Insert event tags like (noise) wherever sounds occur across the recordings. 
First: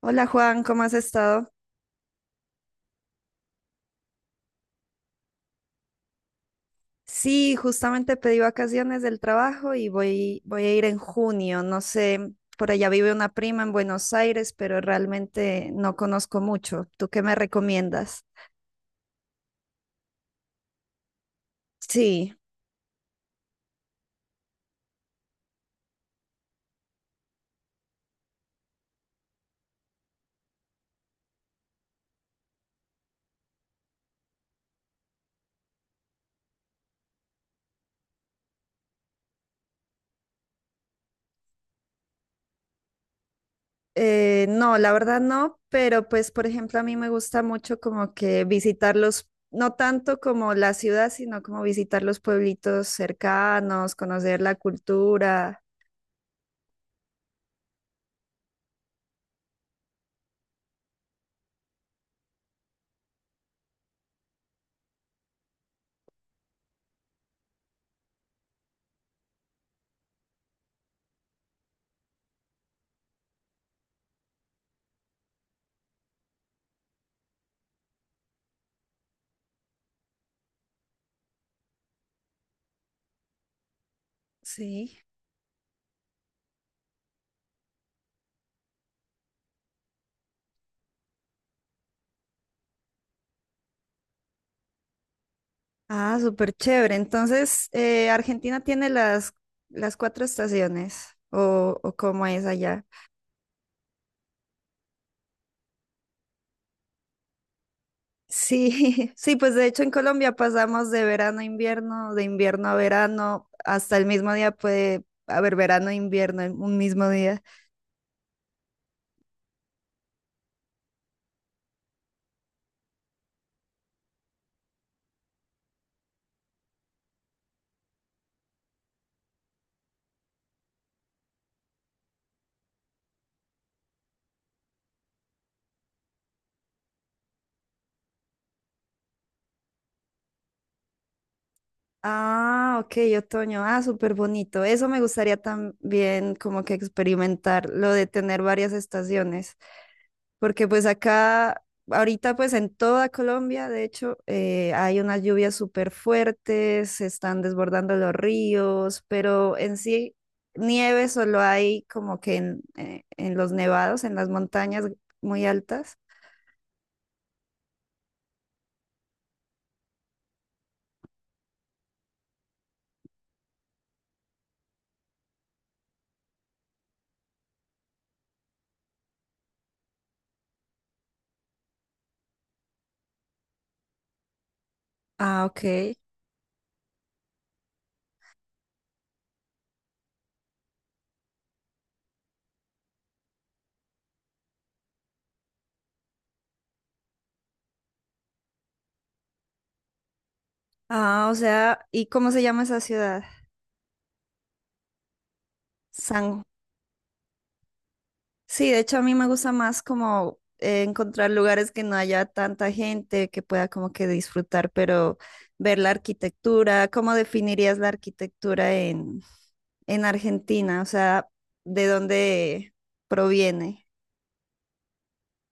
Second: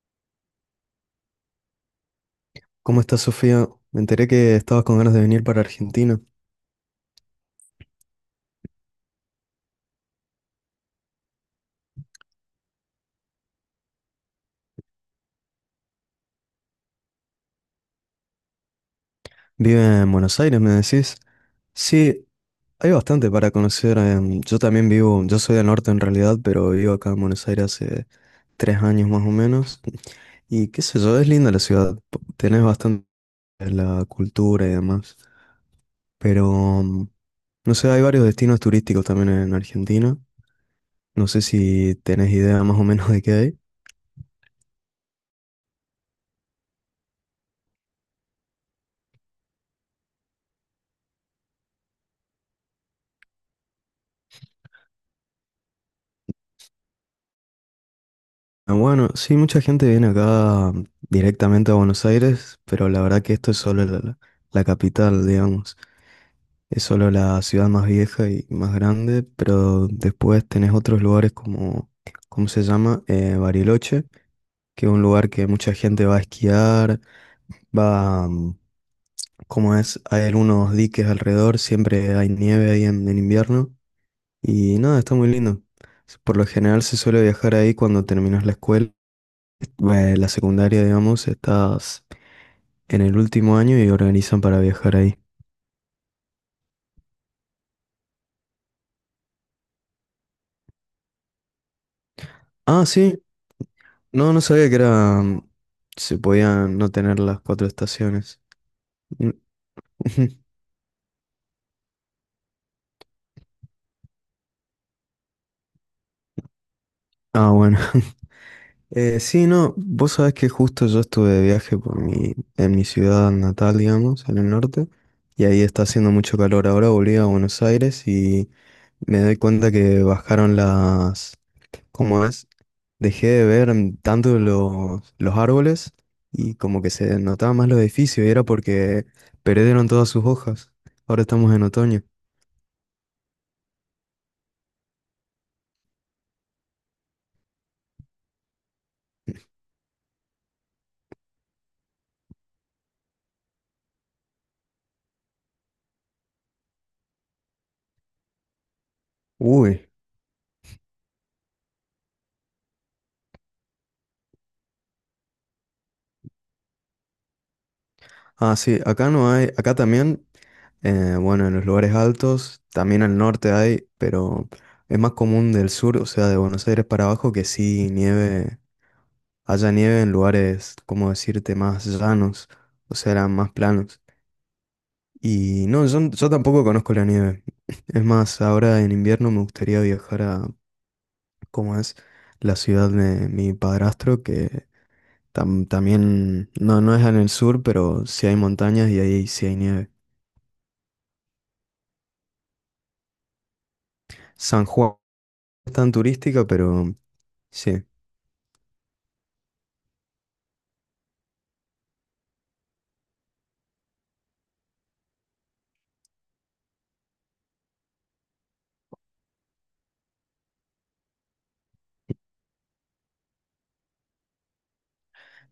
Hola Juan, ¿cómo has estado? ¿Cómo estás, Sofía? Me enteré que estabas con ganas de venir para Argentina. Sí, justamente pedí vacaciones del trabajo y voy a ir en junio. No sé, por allá vive una prima en Buenos Aires, pero realmente no conozco mucho. ¿Tú qué me recomiendas? Vive en Buenos Aires, me decís. Sí, Sí, hay bastante para conocer. Yo también vivo, yo soy del norte en realidad, pero vivo acá en Buenos Aires hace 3 años más o menos. Y qué sé yo, es linda la ciudad. Tenés bastante de la cultura y demás. Pero, mm, no sé, hay varios destinos turísticos también en Argentina. No sé si tenés idea más o menos de qué hay. No, la verdad no, pero pues por ejemplo a mí me gusta mucho como que visitar los, no tanto como la ciudad, sino como visitar los pueblitos cercanos, conocer la cultura. Ah, bueno, sí, mucha gente viene acá directamente a Buenos Aires, pero la verdad que esto es solo la capital, digamos. Es solo la ciudad más vieja y más grande, pero después tenés otros lugares como, ¿cómo se llama? Bariloche, que es un lugar que mucha gente va a esquiar, va, como es, hay algunos diques alrededor, siempre hay nieve ahí en invierno, y Sí. nada, está muy lindo. Por lo general se suele viajar ahí cuando terminas la escuela la secundaria, digamos, estás en el último año y organizan para viajar ahí. Ah, súper chévere. Entonces, Argentina tiene las cuatro estaciones, o cómo es allá. Ah, sí, no, no sabía que era se podían no tener las cuatro estaciones. Sí, (laughs) Mm, sí, pues de hecho en (laughs) Colombia ujú. pasamos de verano a invierno, de invierno a verano, hasta el mismo día puede haber verano e invierno en un mismo día. Ah, bueno. (laughs) Sí, no, vos sabés que justo yo estuve de viaje en mi ciudad natal, digamos, en el norte, y ahí está haciendo mucho calor. Ahora volví a Buenos Aires y me doy cuenta que bajaron las, como es, dejé de ver tanto los árboles y como que se notaba más los edificios y era porque perdieron todas sus hojas. Ahora estamos en otoño. Ah, ok, otoño. Ah, súper bonito. Eso me gustaría también como que experimentar, lo de tener varias estaciones. Porque pues acá, ahorita pues en toda Colombia, de hecho, hay unas lluvias súper fuertes, se están desbordando los ríos, pero en Uy, sí nieve solo hay como que en los nevados, en las montañas muy altas. ah, sí, acá no hay, acá también, bueno, en los lugares altos, también al norte hay, pero es más común del sur, o sea, de Buenos Aires para abajo, que sí nieve, haya nieve en lugares, como decirte, más llanos, o sea, eran más planos. Ah, Y no, ok. Yo tampoco conozco la nieve. (laughs) Es más, ahora en invierno me gustaría viajar a, ¿cómo es? La ciudad de mi padrastro, que también, no es en el sur, pero sí hay montañas y ahí sí hay nieve. Ah, o sea, ¿y cómo se llama esa ciudad? San Juan es tan San. turística, pero sí. Sí, de hecho a mí me gusta más como encontrar lugares que no haya tanta gente, que pueda como que disfrutar, pero ver la arquitectura, ¿cómo definirías la arquitectura en Argentina? O sea, ¿de dónde proviene?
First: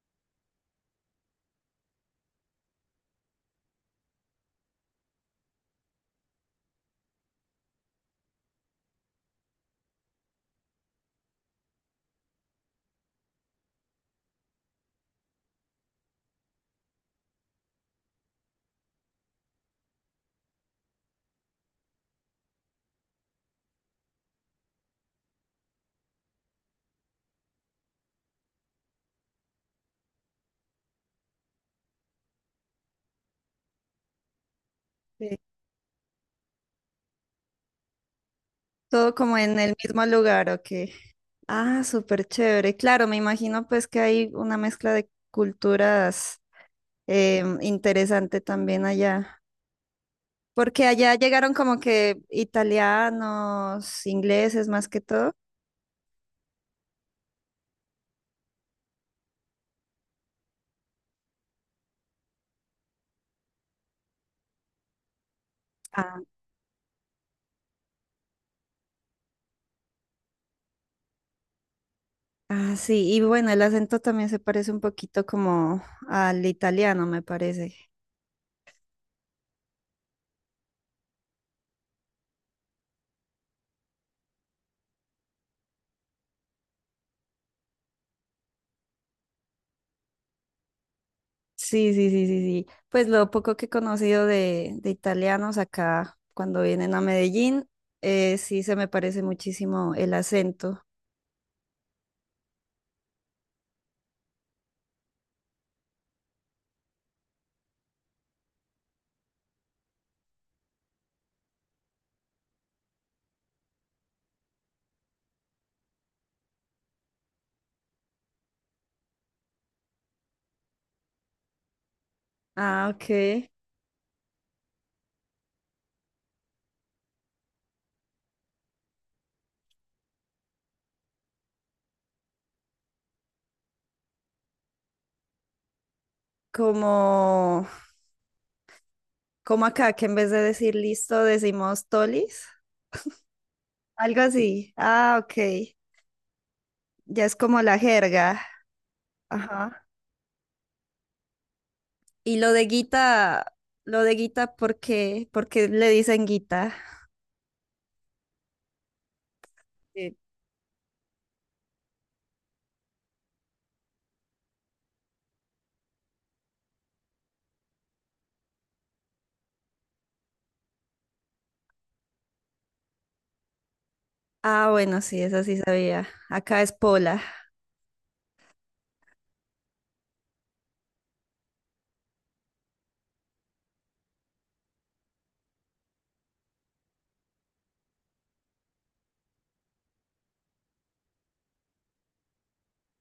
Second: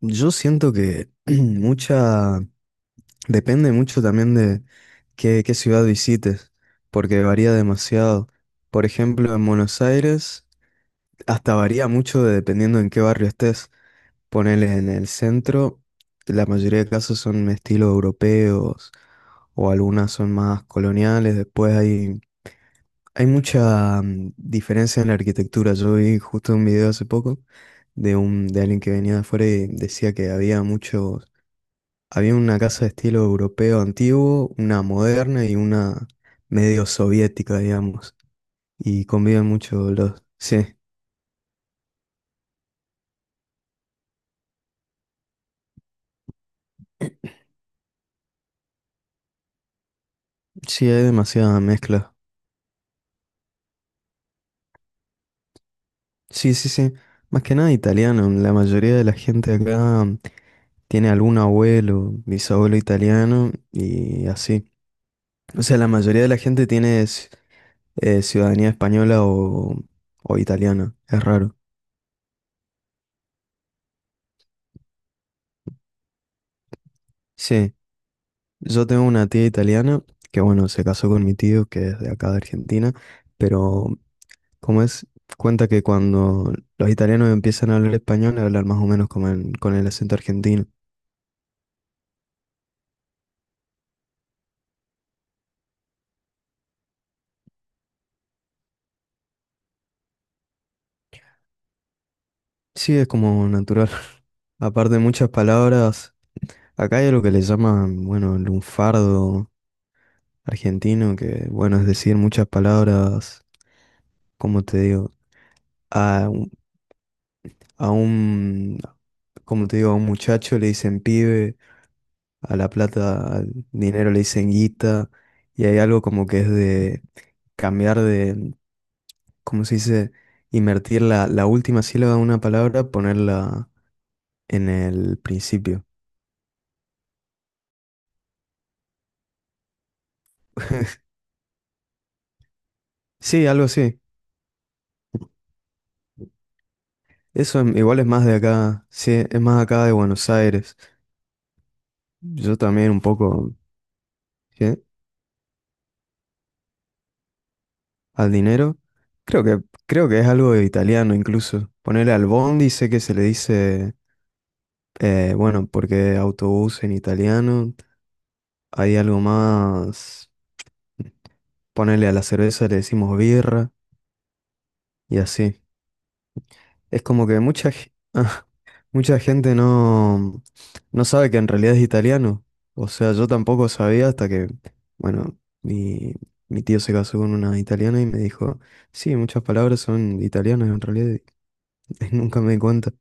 Yo siento que (clears throat) mucha, depende mucho también de qué ciudad visites, porque varía demasiado. Por ejemplo, en Buenos Aires, hasta varía mucho dependiendo en qué barrio estés. Ponele en el centro, la mayoría de casos son estilo europeos o algunas son más coloniales. Después hay mucha diferencia en la arquitectura. Yo vi justo un video hace poco de alguien que venía de afuera y decía que había muchos, había una casa de estilo europeo antiguo, una Sí. moderna y una medio soviética, digamos. Y Todo como conviven en el mucho mismo los, lugar, sí, ¿o qué? Ah, súper chévere. Claro, me imagino pues que hay una mezcla de culturas interesante también allá. Porque sí, hay allá llegaron demasiada como mezcla. que italianos, ingleses más que todo. Sí, sí, sí. Más que nada italiano. La mayoría de la gente acá tiene algún abuelo, bisabuelo italiano y así. O sea, la Ah, mayoría de la gente tiene ciudadanía española o italiana. Es raro. ah, sí, y bueno, el acento también se parece un poquito como al italiano, me parece. Sí, yo tengo una tía italiana que, bueno, se casó con mi tío, que es de acá de Argentina, pero como es, cuenta que cuando los italianos empiezan a hablar español, hablan más o menos como con el acento argentino. Sí, sí, sí, sí, sí. Pues lo poco que he conocido de italianos acá cuando vienen a Medellín, sí se me parece muchísimo el acento. Sí, es como natural. (laughs) Aparte de muchas palabras, acá hay algo que le llaman, bueno, el lunfardo argentino, que bueno, es decir, muchas palabras, como te digo? A, un, a un- como te digo? A un muchacho le dicen pibe, a la Ah, plata, ok. al dinero le dicen guita, y hay algo como que es de cambiar de, ¿cómo se dice? Invertir la última sílaba de una palabra, ponerla en el principio. Como, como acá, que en vez de decir listo, decimos tolis. Sí, algo así. Algo así. Ah, ok. Ya es como Eso la igual es más de jerga. acá, sí, es más acá Ajá. de Buenos Aires. Y Yo también un poco, lo de Guita, ¿sí? ¿por qué? ¿Por qué le dicen Guita? Al dinero. Creo que, creo Sí. que es algo de italiano incluso. Ponerle al bondi, sé que se le dice, bueno, porque autobús en italiano. Hay algo más, ponerle a la cerveza le decimos birra Ah, bueno, y sí, esa sí así. sabía. Acá es Es Pola. como que mucha, (laughs) mucha gente no sabe que en realidad es italiano. O sea, yo tampoco sabía hasta que, bueno, mi tío se casó con una italiana y me dijo, sí, muchas palabras son italianas en realidad. (laughs) Y nunca me di cuenta,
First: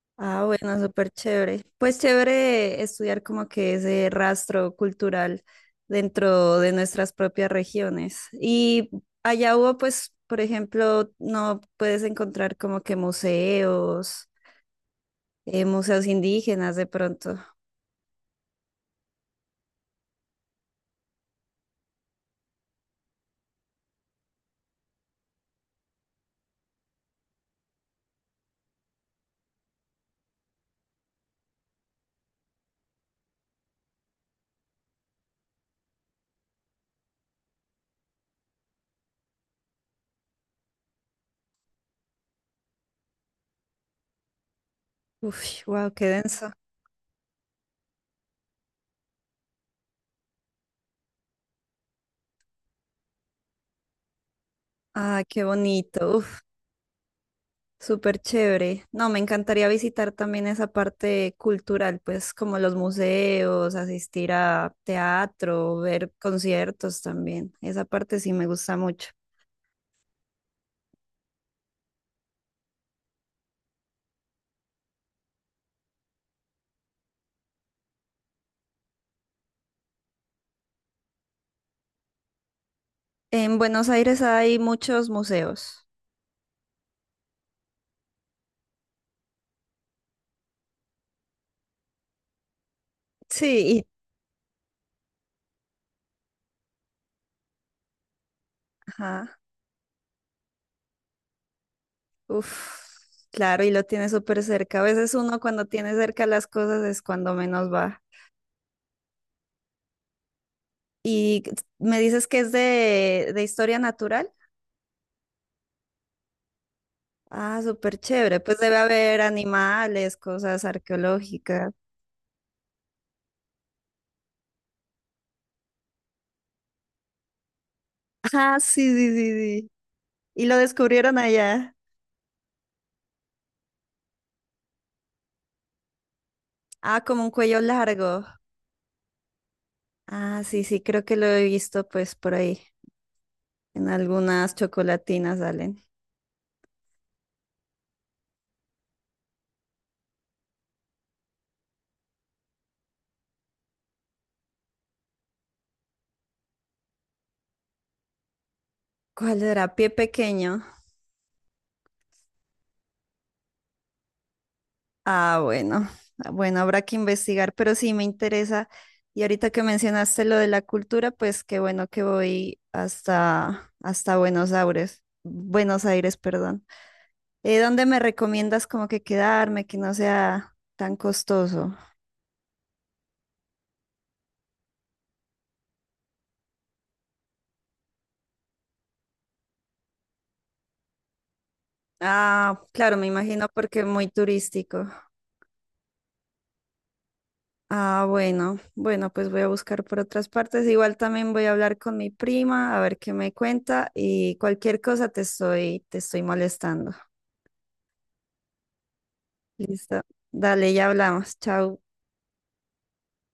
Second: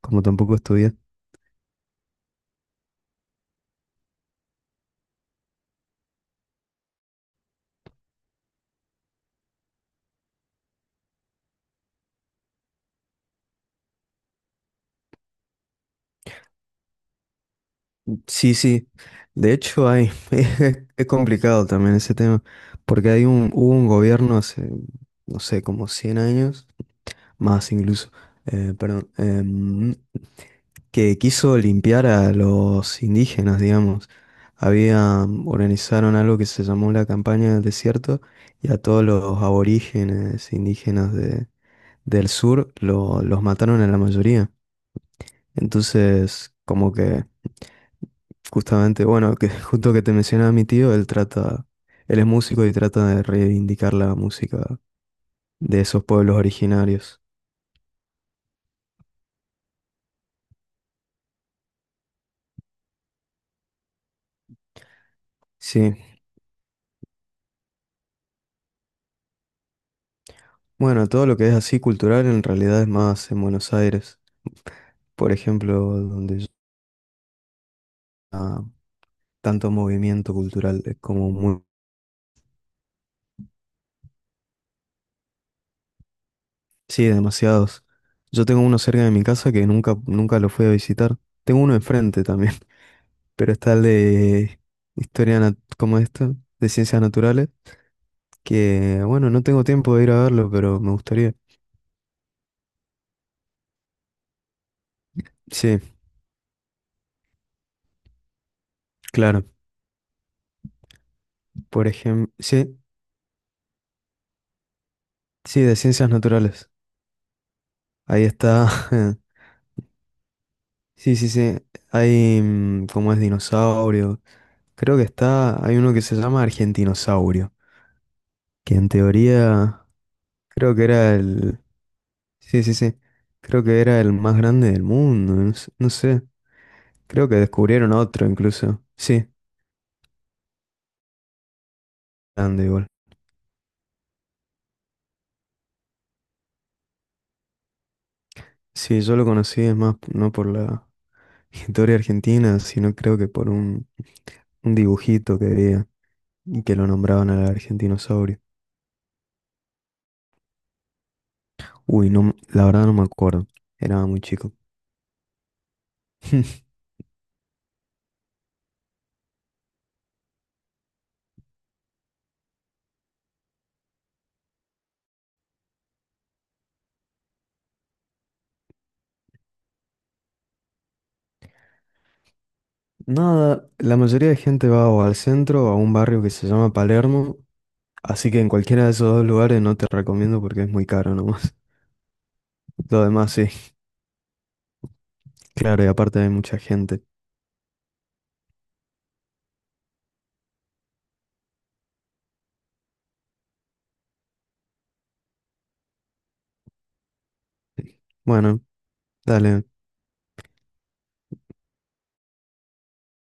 como Ah, tampoco bueno, estudié. súper chévere. Pues chévere estudiar como que ese rastro cultural dentro de nuestras propias regiones. Y allá hubo, pues, por ejemplo, no puedes encontrar como que museos, museos indígenas de pronto. Sí, sí. De hecho, hay, (laughs) es complicado también ese tema, porque hay un, hubo un gobierno hace, no sé, como 100 años, más incluso, perdón, que quiso limpiar a los indígenas, digamos. Había, organizaron algo que se llamó la campaña del desierto y a todos los aborígenes indígenas del sur los mataron a la mayoría. Uf, wow, qué denso. Entonces, como que justamente, bueno, que (laughs) justo que te mencionaba mi tío, él trata, él es músico y trata de reivindicar la música Ah, qué de esos bonito. pueblos originarios. Súper chévere. No, me encantaría visitar también esa parte cultural, pues como los museos, asistir a teatro, Sí, ver conciertos también. Esa parte sí me gusta mucho. bueno, todo lo que es así cultural en realidad es más en Buenos Aires. Por ejemplo, donde ah, tanto movimiento cultural, es como muy... En Buenos Aires hay muchos museos. Sí, demasiados. Yo tengo uno cerca de mi casa que nunca, nunca lo fui a visitar. Tengo uno enfrente también, (laughs) pero está Sí, y. el de historia como esto, de ciencias naturales, que bueno, Ajá. no tengo tiempo de ir a verlo, pero me gustaría. Uf, claro, y lo tiene súper cerca. A veces uno cuando Sí, tiene cerca las cosas es cuando menos va. claro. Y Por me dices ejemplo, que es sí, de historia natural. sí, de ciencias naturales. Ah, súper Ahí chévere. Pues está. debe haber (laughs) animales, cosas Sí, sí, sí. arqueológicas. Hay como es, dinosaurio. Creo que está, hay uno que se llama Argentinosaurio, Ah, que en sí, sí, sí, sí. teoría Y lo creo que era descubrieron el... allá. Sí, sí, sí. Creo que era el más grande del mundo. No, no sé. Ah, como Creo un que cuello descubrieron largo. otro incluso. Sí, Ah, sí, sí, creo que lo he visto pues por ahí. grande igual. En algunas chocolatinas salen. Sí, yo lo conocí, es más, no por la (laughs) historia argentina, sino creo que por un dibujito que veía y que lo nombraban al argentinosaurio. ¿Cuál era? Pie pequeño. Uy, no, la verdad no me acuerdo. Era muy chico. Ah, bueno. Ah, bueno, (laughs) habrá que investigar, pero sí me interesa. Y ahorita que mencionaste lo de la cultura, pues qué bueno que voy hasta, hasta Buenos Aires. Buenos Aires, perdón. ¿Dónde me recomiendas como que quedarme, que no sea tan costoso? Nada, la mayoría de gente va o al centro o a un barrio que se llama Palermo. Así que en cualquiera de esos dos lugares no te recomiendo porque es muy caro nomás. Ah, (laughs) claro, Lo me demás imagino sí, porque es muy turístico. claro, y aparte hay mucha gente. Ah, bueno, bueno, pues voy a buscar por otras partes. Igual también voy a hablar con mi prima a ver qué me cuenta y cualquier cosa te estoy molestando. Bueno, dale, Listo. Dale, ya hablamos. Chao.